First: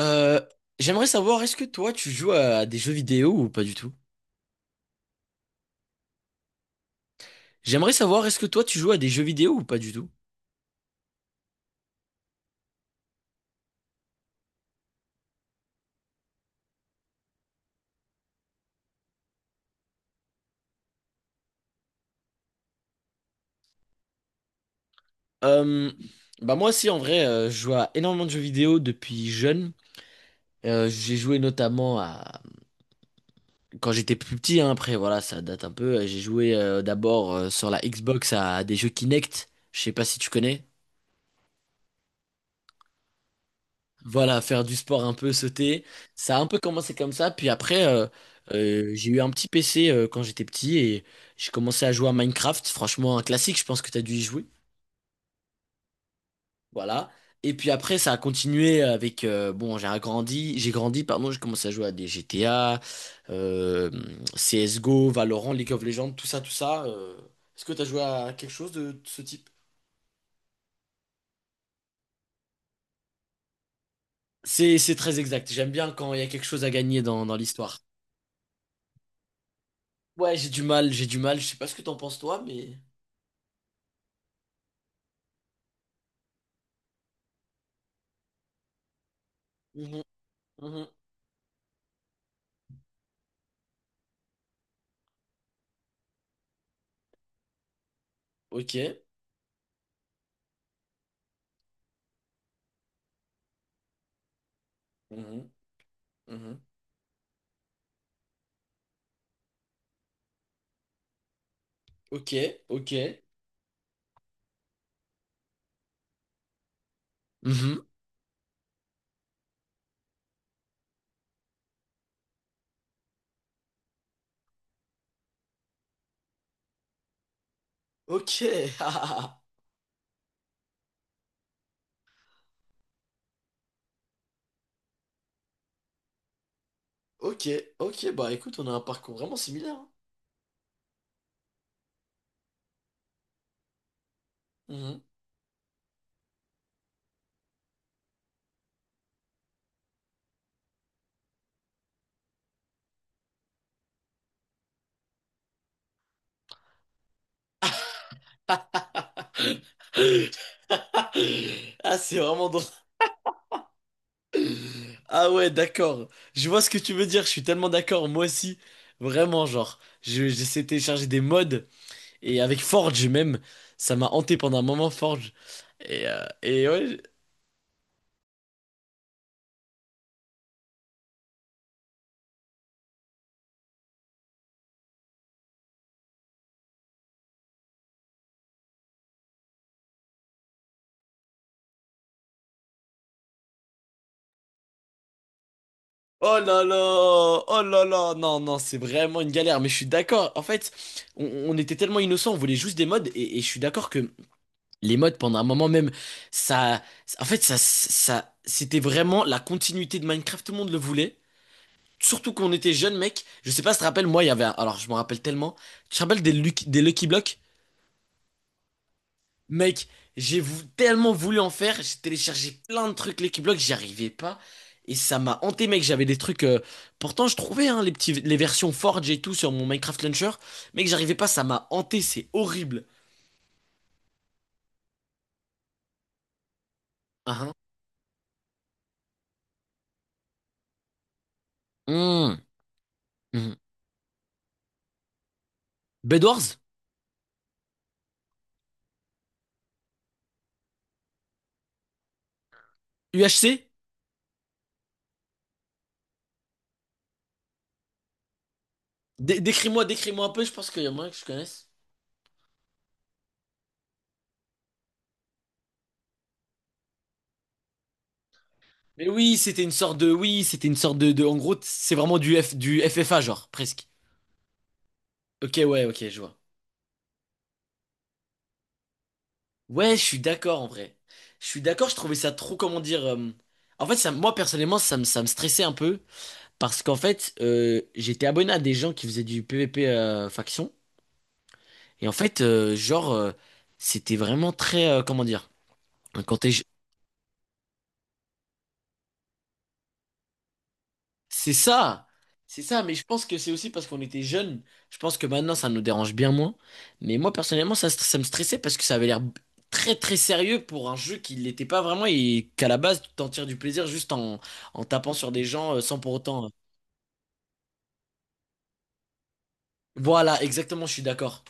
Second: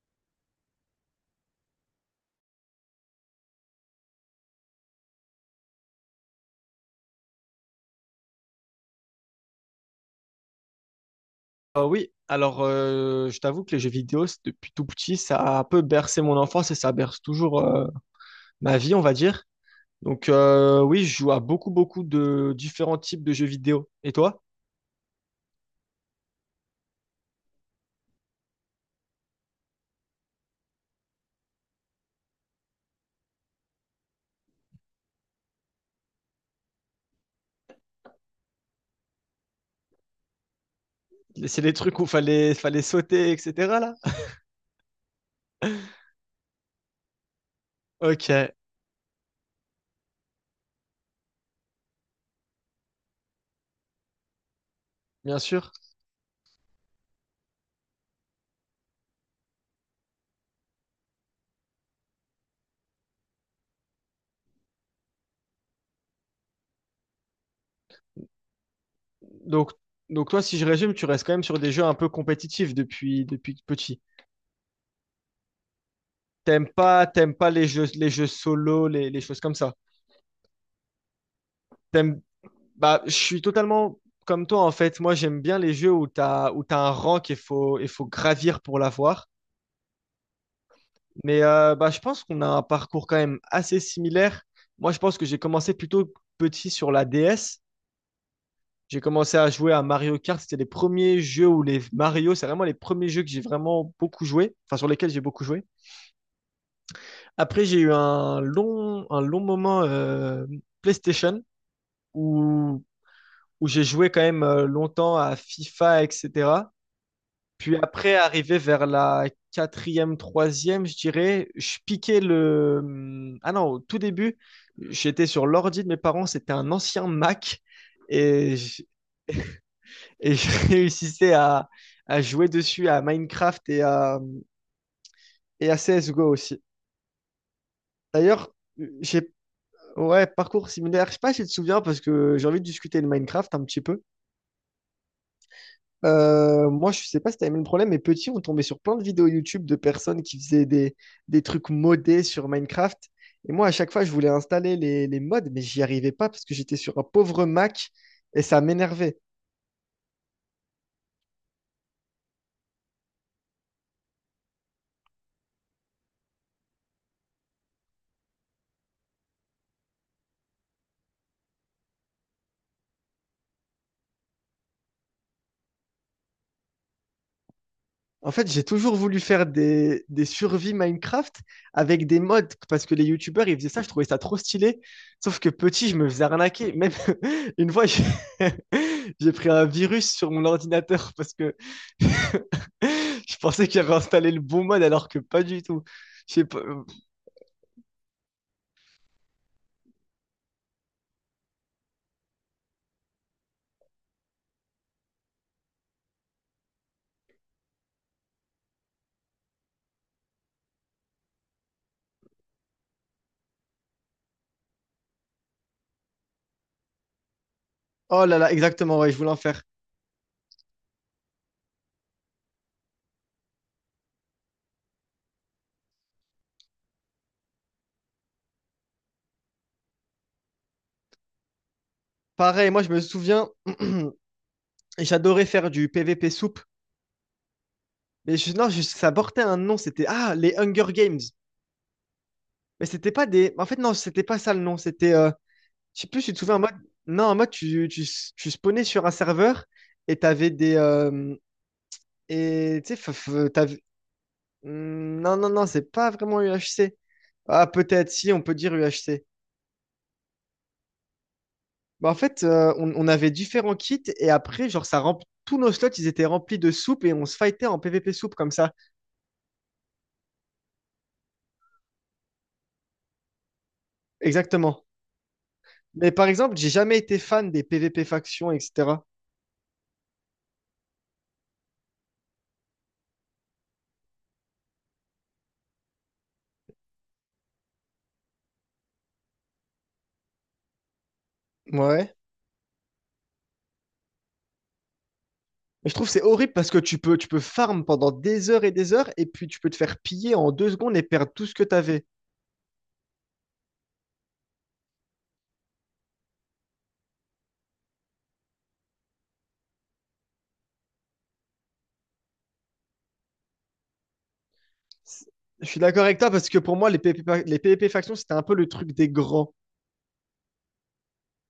Euh, J'aimerais savoir, est-ce que toi tu joues à des jeux vidéo ou pas du tout? J'aimerais savoir, est-ce que toi tu joues à des jeux vidéo ou pas du tout? Oui, alors je t'avoue que les jeux vidéo, depuis tout petit, ça a un peu bercé mon enfance et ça berce toujours ma vie, on va dire. Donc oui, je joue à beaucoup, beaucoup de différents types de jeux vidéo. Et toi? Euh, Bah moi aussi en vrai, je joue à énormément de jeux vidéo depuis jeune. J'ai joué notamment à quand j'étais plus petit, hein, après voilà, ça date un peu. J'ai joué d'abord sur la Xbox à, des jeux Kinect. Je sais pas si tu connais. C'est les trucs où fallait sauter, etc. là? Voilà, faire du sport un peu, sauter. Ça a un peu commencé comme ça. Puis après, Ok, j'ai eu un petit PC quand j'étais petit et j'ai commencé à jouer à Minecraft. Franchement, un classique, je pense que tu as dû y jouer. bien sûr. Voilà. Et puis après, ça a continué avec... bon, j'ai agrandi, j'ai grandi, pardon, j'ai commencé à jouer à des GTA, euh, CSGO, Valorant, League of Legends, tout ça, tout ça. Est-ce que tu as joué à quelque chose de ce type? Donc, donc toi, si je résume, tu restes quand même sur des jeux un peu compétitifs depuis petit. C'est très exact. J'aime bien quand il y a quelque chose T'aimes à gagner pas, dans t'aimes dans pas les l'histoire. jeux solo, les choses comme ça. Ouais, j'ai du mal, j'ai du mal. Je sais pas ce que t'en penses T'aimes, toi, mais. Bah, je suis totalement comme toi en fait. Moi, j'aime bien les jeux où t'as un rang qu'il faut gravir pour l'avoir. Mhm, mhm. Mais bah, je pense qu'on a un parcours quand même assez similaire. Moi, je pense que j'ai commencé plutôt petit sur la DS. Ok. J'ai commencé à jouer à Mario Kart. C'était les premiers jeux où les Mario, c'est vraiment les premiers jeux que j'ai vraiment beaucoup joué, enfin sur lesquels j'ai beaucoup Mhm, joué. mhm. Après, j'ai eu un long moment PlayStation Ok, où, ok. où j'ai joué quand même longtemps à FIFA, etc. Puis Mhm. après, arrivé vers la quatrième, troisième, je dirais, je piquais Ah non, au tout début, j'étais sur l'ordi de mes parents, c'était un ancien Mac, Ok. et je, Ah, et je réussissais à jouer dessus à Minecraft et à CSGO aussi. ok, ok. Bah D'ailleurs, écoute, on a un parcours j'ai... vraiment similaire, hein. ouais, parcours similaire, je sais pas si tu te souviens, parce que j'ai envie de discuter de Minecraft un petit peu. Mhm. Moi, je sais pas si t'as aimé le problème, mais petit, on tombait sur plein de vidéos YouTube de personnes qui faisaient des trucs modés sur Minecraft. Et moi, à chaque fois, je voulais installer les mods, mais j'y arrivais pas parce que j'étais sur un pauvre Mac et ça m'énervait. Ah, c'est vraiment drôle. Ah ouais, d'accord. Je vois ce que tu veux dire. Je suis tellement d'accord. Moi aussi, vraiment, genre, j'essaie de télécharger des mods et avec Forge même, ça m'a hanté pendant un moment Forge. Et ouais. En fait, j'ai toujours voulu faire des survies Minecraft avec des mods parce que les YouTubers, ils faisaient ça, je trouvais ça trop stylé. Sauf que petit, je me faisais arnaquer. Même une fois, j'ai j'ai pris un virus sur mon ordinateur parce que je pensais qu'il avait installé le bon mode alors que pas du tout. Je Oh sais pas. là là, euh, oh là là, non, non, c'est vraiment une galère, mais je suis d'accord. En fait, on était tellement innocents, on voulait juste des modes, et je suis d'accord que les modes, pendant un moment même, ça, en fait, ça, c'était vraiment la continuité de Minecraft, tout le monde le voulait. Surtout qu'on était jeunes, mec. Je sais pas si tu te rappelles, moi, il y avait, alors je me rappelle tellement. Tu te rappelles des Lucky Blocks? Oh là là, exactement, ouais, je voulais en faire. Mec, j'ai tellement voulu en faire, j'ai téléchargé plein de trucs les Block, j'y arrivais pas. Et ça m'a hanté, mec. J'avais des trucs. Pourtant, je trouvais hein, les petits, les versions Forge et tout sur mon Minecraft Launcher. Mec, j'arrivais pas, ça m'a hanté, c'est Pareil, moi horrible. je me souviens, j'adorais faire du PVP soupe. Ah, Mais je- non, je- Ça portait un nom, c'était les Hunger Games. hein. Mais c'était pas Mmh, des. mmh. En fait, non, c'était pas ça le nom. C'était. Je sais plus, tu te souviens Bedwars? en mode. Non, en mode, tu spawnais sur un serveur et t'avais des. Et tu sais, UHC? t'avais. Hmm. Non, non, non, c'est pas vraiment UHC. Ah, peut-être, si, on peut dire UHC. Décris-moi un peu, je pense qu'il y a moyen que je connaisse. Bah, en fait, on avait différents kits et après, genre, tous nos slots, ils étaient remplis de soupe et on se fightait en PvP soupe comme ça. Mais oui, c'était une sorte de. Oui, c'était une sorte de, en gros, c'est vraiment du FFA, genre, presque. Exactement. Ok, ouais, ok, Mais je par vois. exemple, j'ai jamais été fan des PvP factions, etc. Ouais, je suis d'accord en vrai. Je suis d'accord, je trouvais ça trop, comment dire. En fait, ça, moi personnellement, ça me stressait un peu parce qu'en fait, j'étais abonné à des gens qui faisaient du PvP faction et en Ouais. fait, genre, c'était vraiment très, comment dire, Mais je trouve que c'est quand t'es, horrible parce que tu peux farm pendant des heures et puis tu peux te faire piller en deux secondes et perdre tout C'est ce que ça, t'avais. c'est ça, mais je pense que c'est aussi parce qu'on était jeunes. Je pense que maintenant ça nous dérange bien moins. Mais moi personnellement, ça, ça me stressait parce que ça avait l'air très très sérieux pour un jeu qui l'était pas vraiment et qu'à la base tu t'en tires du plaisir juste en tapant C'est- sur des Je gens suis sans d'accord pour avec toi autant. parce que pour moi, les PvP factions, c'était un peu le truc des grands. Voilà, exactement, je suis d'accord.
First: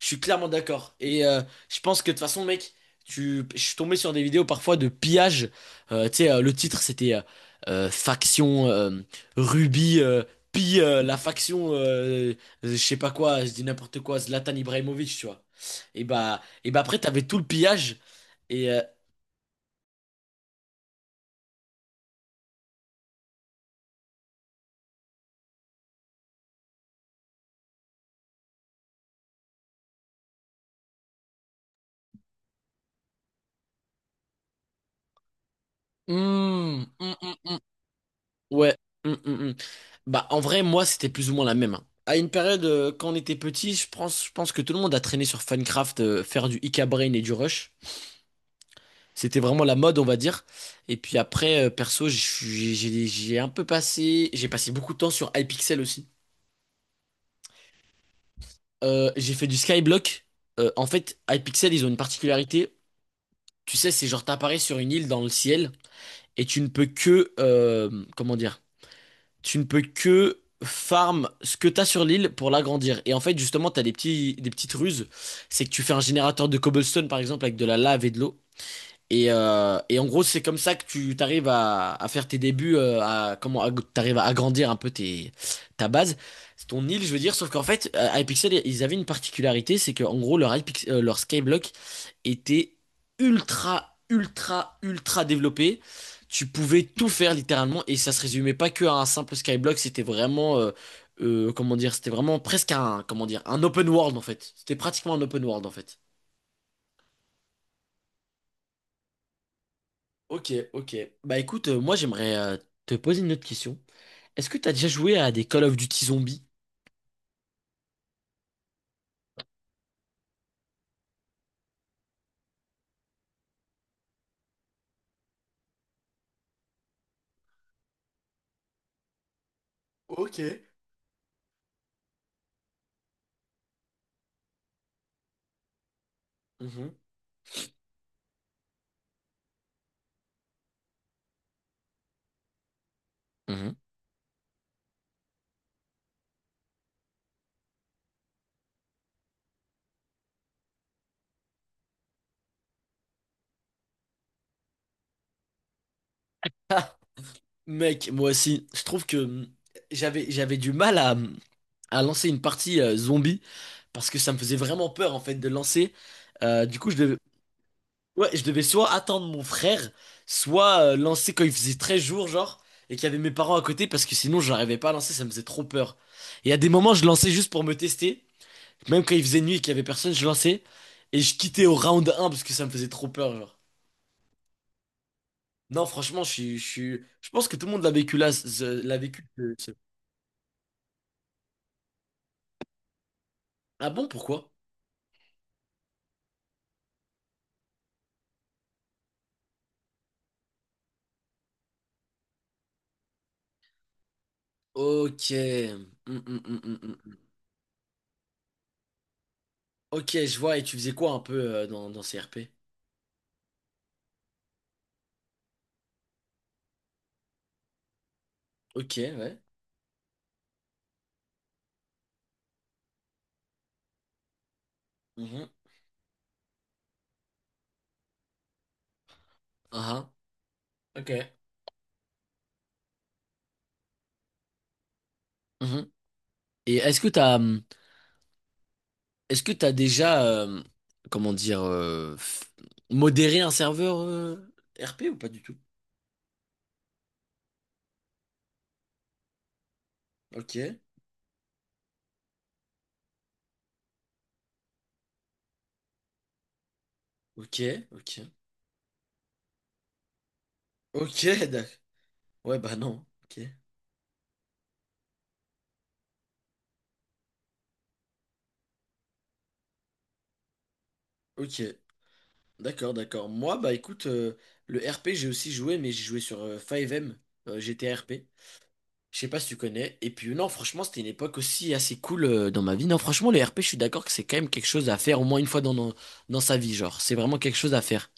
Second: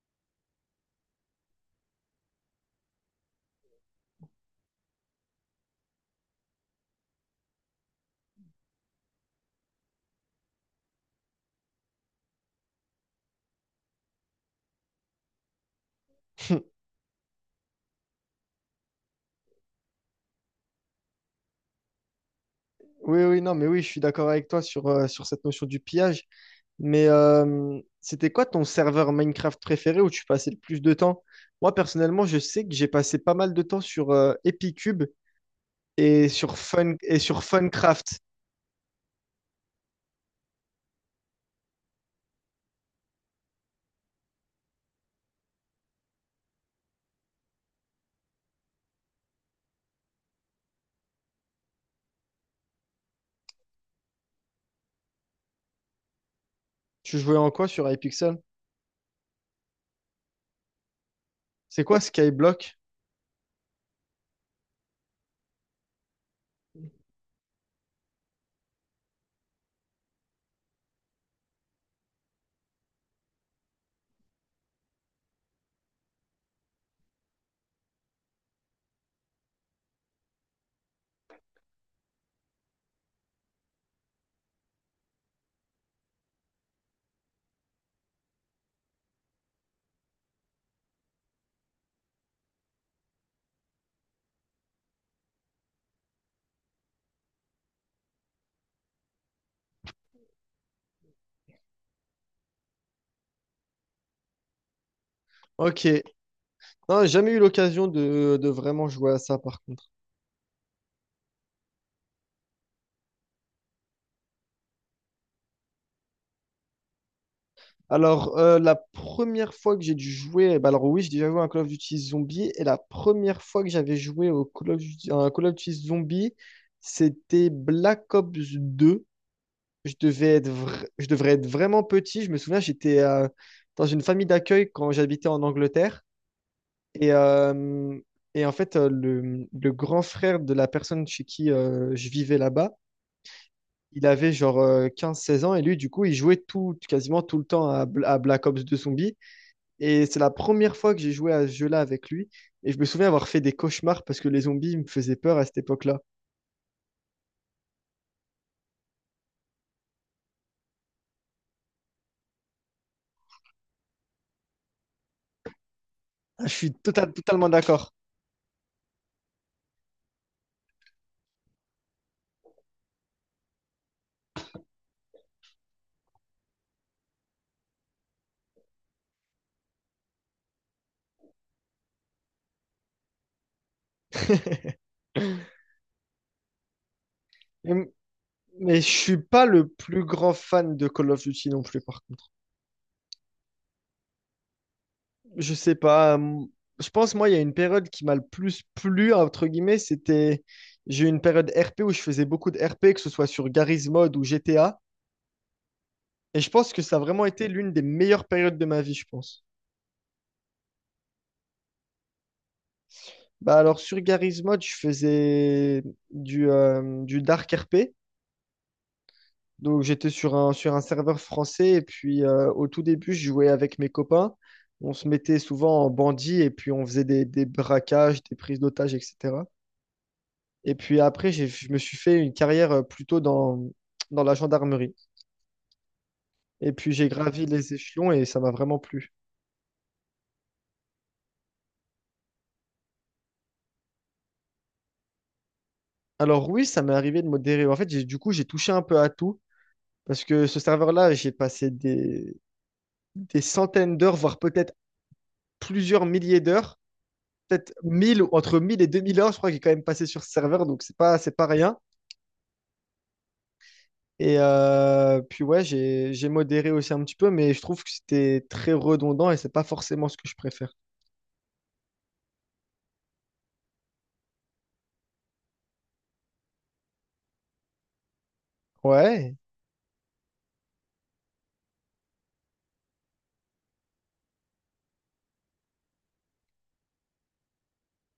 Je suis clairement d'accord. Et je pense que de toute façon, mec, je suis tombé sur des vidéos parfois de pillage. Tu sais, le titre, c'était Faction Ruby pille la faction, je sais pas quoi, je dis n'importe quoi, Zlatan Ibrahimovic, tu vois. Et bah après, t'avais tout le pillage. Et, euh, Oui, oui, non, mais oui, je suis d'accord avec toi sur cette notion du pillage. Mais c'était quoi ton serveur Minecraft préféré où tu passais le plus de temps? Moi, personnellement, je sais que j'ai passé pas mal de temps sur Epicube et sur hmm, Fun hmm, et hmm, sur hmm. Funcraft. Ouais. Mm, mm, mm. Bah, en vrai, moi, c'était plus ou moins la même, hein. À une période, quand on était petit, je pense que tout le monde a traîné sur Funcraft, faire du Ika Brain et du Rush. C'était vraiment la mode, on va dire. Et puis après, perso, je suis- j'ai un peu passé, j'ai passé beaucoup de temps sur Hypixel aussi. Tu jouais en quoi sur iPixel? J'ai fait du Skyblock. En fait, Hypixel, C'est ils ont une quoi particularité. Skyblock? Tu sais, c'est genre t'apparais sur une île dans le ciel et tu ne peux que, comment dire? Tu ne peux que farm ce que t'as sur l'île pour l'agrandir. Et en fait, justement, t'as des petites ruses. C'est que tu fais un générateur de cobblestone, par exemple, avec de la lave et de l'eau. Et en gros, c'est comme ça que tu t'arrives à faire tes débuts, t'arrives à agrandir un peu tes, ta base, c'est ton île, je veux dire. Sauf qu'en fait, Hypixel, ils avaient une particularité, c'est qu'en gros, leur leur Skyblock était ultra, ultra, ultra développé. Tu pouvais tout faire littéralement, et ça se résumait pas que à un simple Skyblock. C'était vraiment, comment dire, c'était vraiment presque un, comment dire, un open world en fait. C'était pratiquement un open world en fait. Ok. Non, j'ai jamais eu l'occasion de vraiment jouer à ça par contre. Ok, ok. Bah écoute, moi j'aimerais te poser une autre question. Est-ce que t'as déjà joué à des Call of Duty zombies? Alors, la première fois que j'ai dû jouer, bah alors oui, j'ai déjà joué à un Call of Duty Zombie, et la première fois que j'avais joué au Call of Duty, à un Call of Duty Zombie, c'était Black Ops 2. Je devais Ok. être je devrais être vraiment petit. Je me souviens, j'étais dans une famille d'accueil quand j'habitais en Angleterre. Mhm. Et, euh, et en fait, le grand frère de la personne chez qui je vivais là-bas, Mhm. il avait genre 15-16 ans. Et lui, du coup, il jouait tout, quasiment tout le temps à Black Ops 2 Zombies. Et c'est la première fois que j'ai joué à ce jeu-là avec lui. Et je me souviens avoir fait des cauchemars parce que les zombies me faisaient peur à cette époque-là. Ah, mec, moi aussi, je trouve que j'avais du mal à lancer une partie zombie parce que ça me faisait vraiment peur en fait de lancer. Ah, je suis Du coup, totalement d'accord. ouais, je devais soit attendre mon frère, soit lancer quand il faisait 13 jours, genre, et qu'il y avait mes parents à côté parce que sinon, j'arrivais pas à lancer, ça me faisait trop peur. Et à des moments, je lançais juste pour me tester. Même quand il faisait nuit et qu'il y avait personne, je lançais et je quittais au round 1 parce que ça me faisait trop peur, genre. Non, franchement, je suis, je pense que tout Et le monde m- l'a vécu là, Mais je l'a suis vécu. pas le plus grand fan de Call of Duty non plus, par contre. Ah bon, pourquoi? Je sais pas. Je pense, moi, il y a une période qui m'a le plus plu, entre guillemets, c'était. J'ai eu une période RP où je faisais beaucoup de RP, que ce soit sur Garry's Mod ou GTA. Ok. Et je pense que ça a vraiment été l'une des meilleures périodes de ma vie, je pense. Ok, je vois. Et tu faisais quoi un peu dans ces RP? Bah alors, sur Garry's Mod, je faisais du Dark RP. Ok, ouais. Donc j'étais sur un serveur français et puis au tout début, je jouais avec mes copains. On se mettait Mhm. souvent en bandit et puis on faisait des braquages, des prises d'otages, etc. Ah ah. Et puis Ok. après, je me suis fait une carrière plutôt dans la gendarmerie. Mhm. Et Et puis j'ai gravi les échelons et ça m'a vraiment plu. est-ce que t'as déjà, comment dire, modéré un serveur RP ou pas du tout? Alors oui, ça m'est arrivé de modérer. En fait, du coup, j'ai touché un peu à tout parce que Ok, ce serveur-là, j'ai passé des centaines d'heures, voire peut-être plusieurs milliers d'heures ok, peut-être ok. 1 000 ou entre 1 000 et 2 000 heures, je crois, qui est quand même passé sur ce serveur, donc c'est pas, Ok, c'est pas d'accord. rien. Ouais, bah non. Ok. Puis ouais, j'ai modéré aussi un petit peu, mais je trouve que c'était très redondant et c'est pas forcément ce que je préfère. Ok. D'accord, d'accord. Moi, bah écoute, le RP, j'ai aussi joué, mais j'ai joué sur 5M, GTRP. Je sais Ouais. pas si tu connais. Et puis non, franchement, c'était une époque aussi assez cool dans ma vie. Non, franchement, le RP, je suis d'accord que c'est quand même quelque chose à faire au moins une fois dans sa vie, genre. C'est vraiment quelque chose à faire.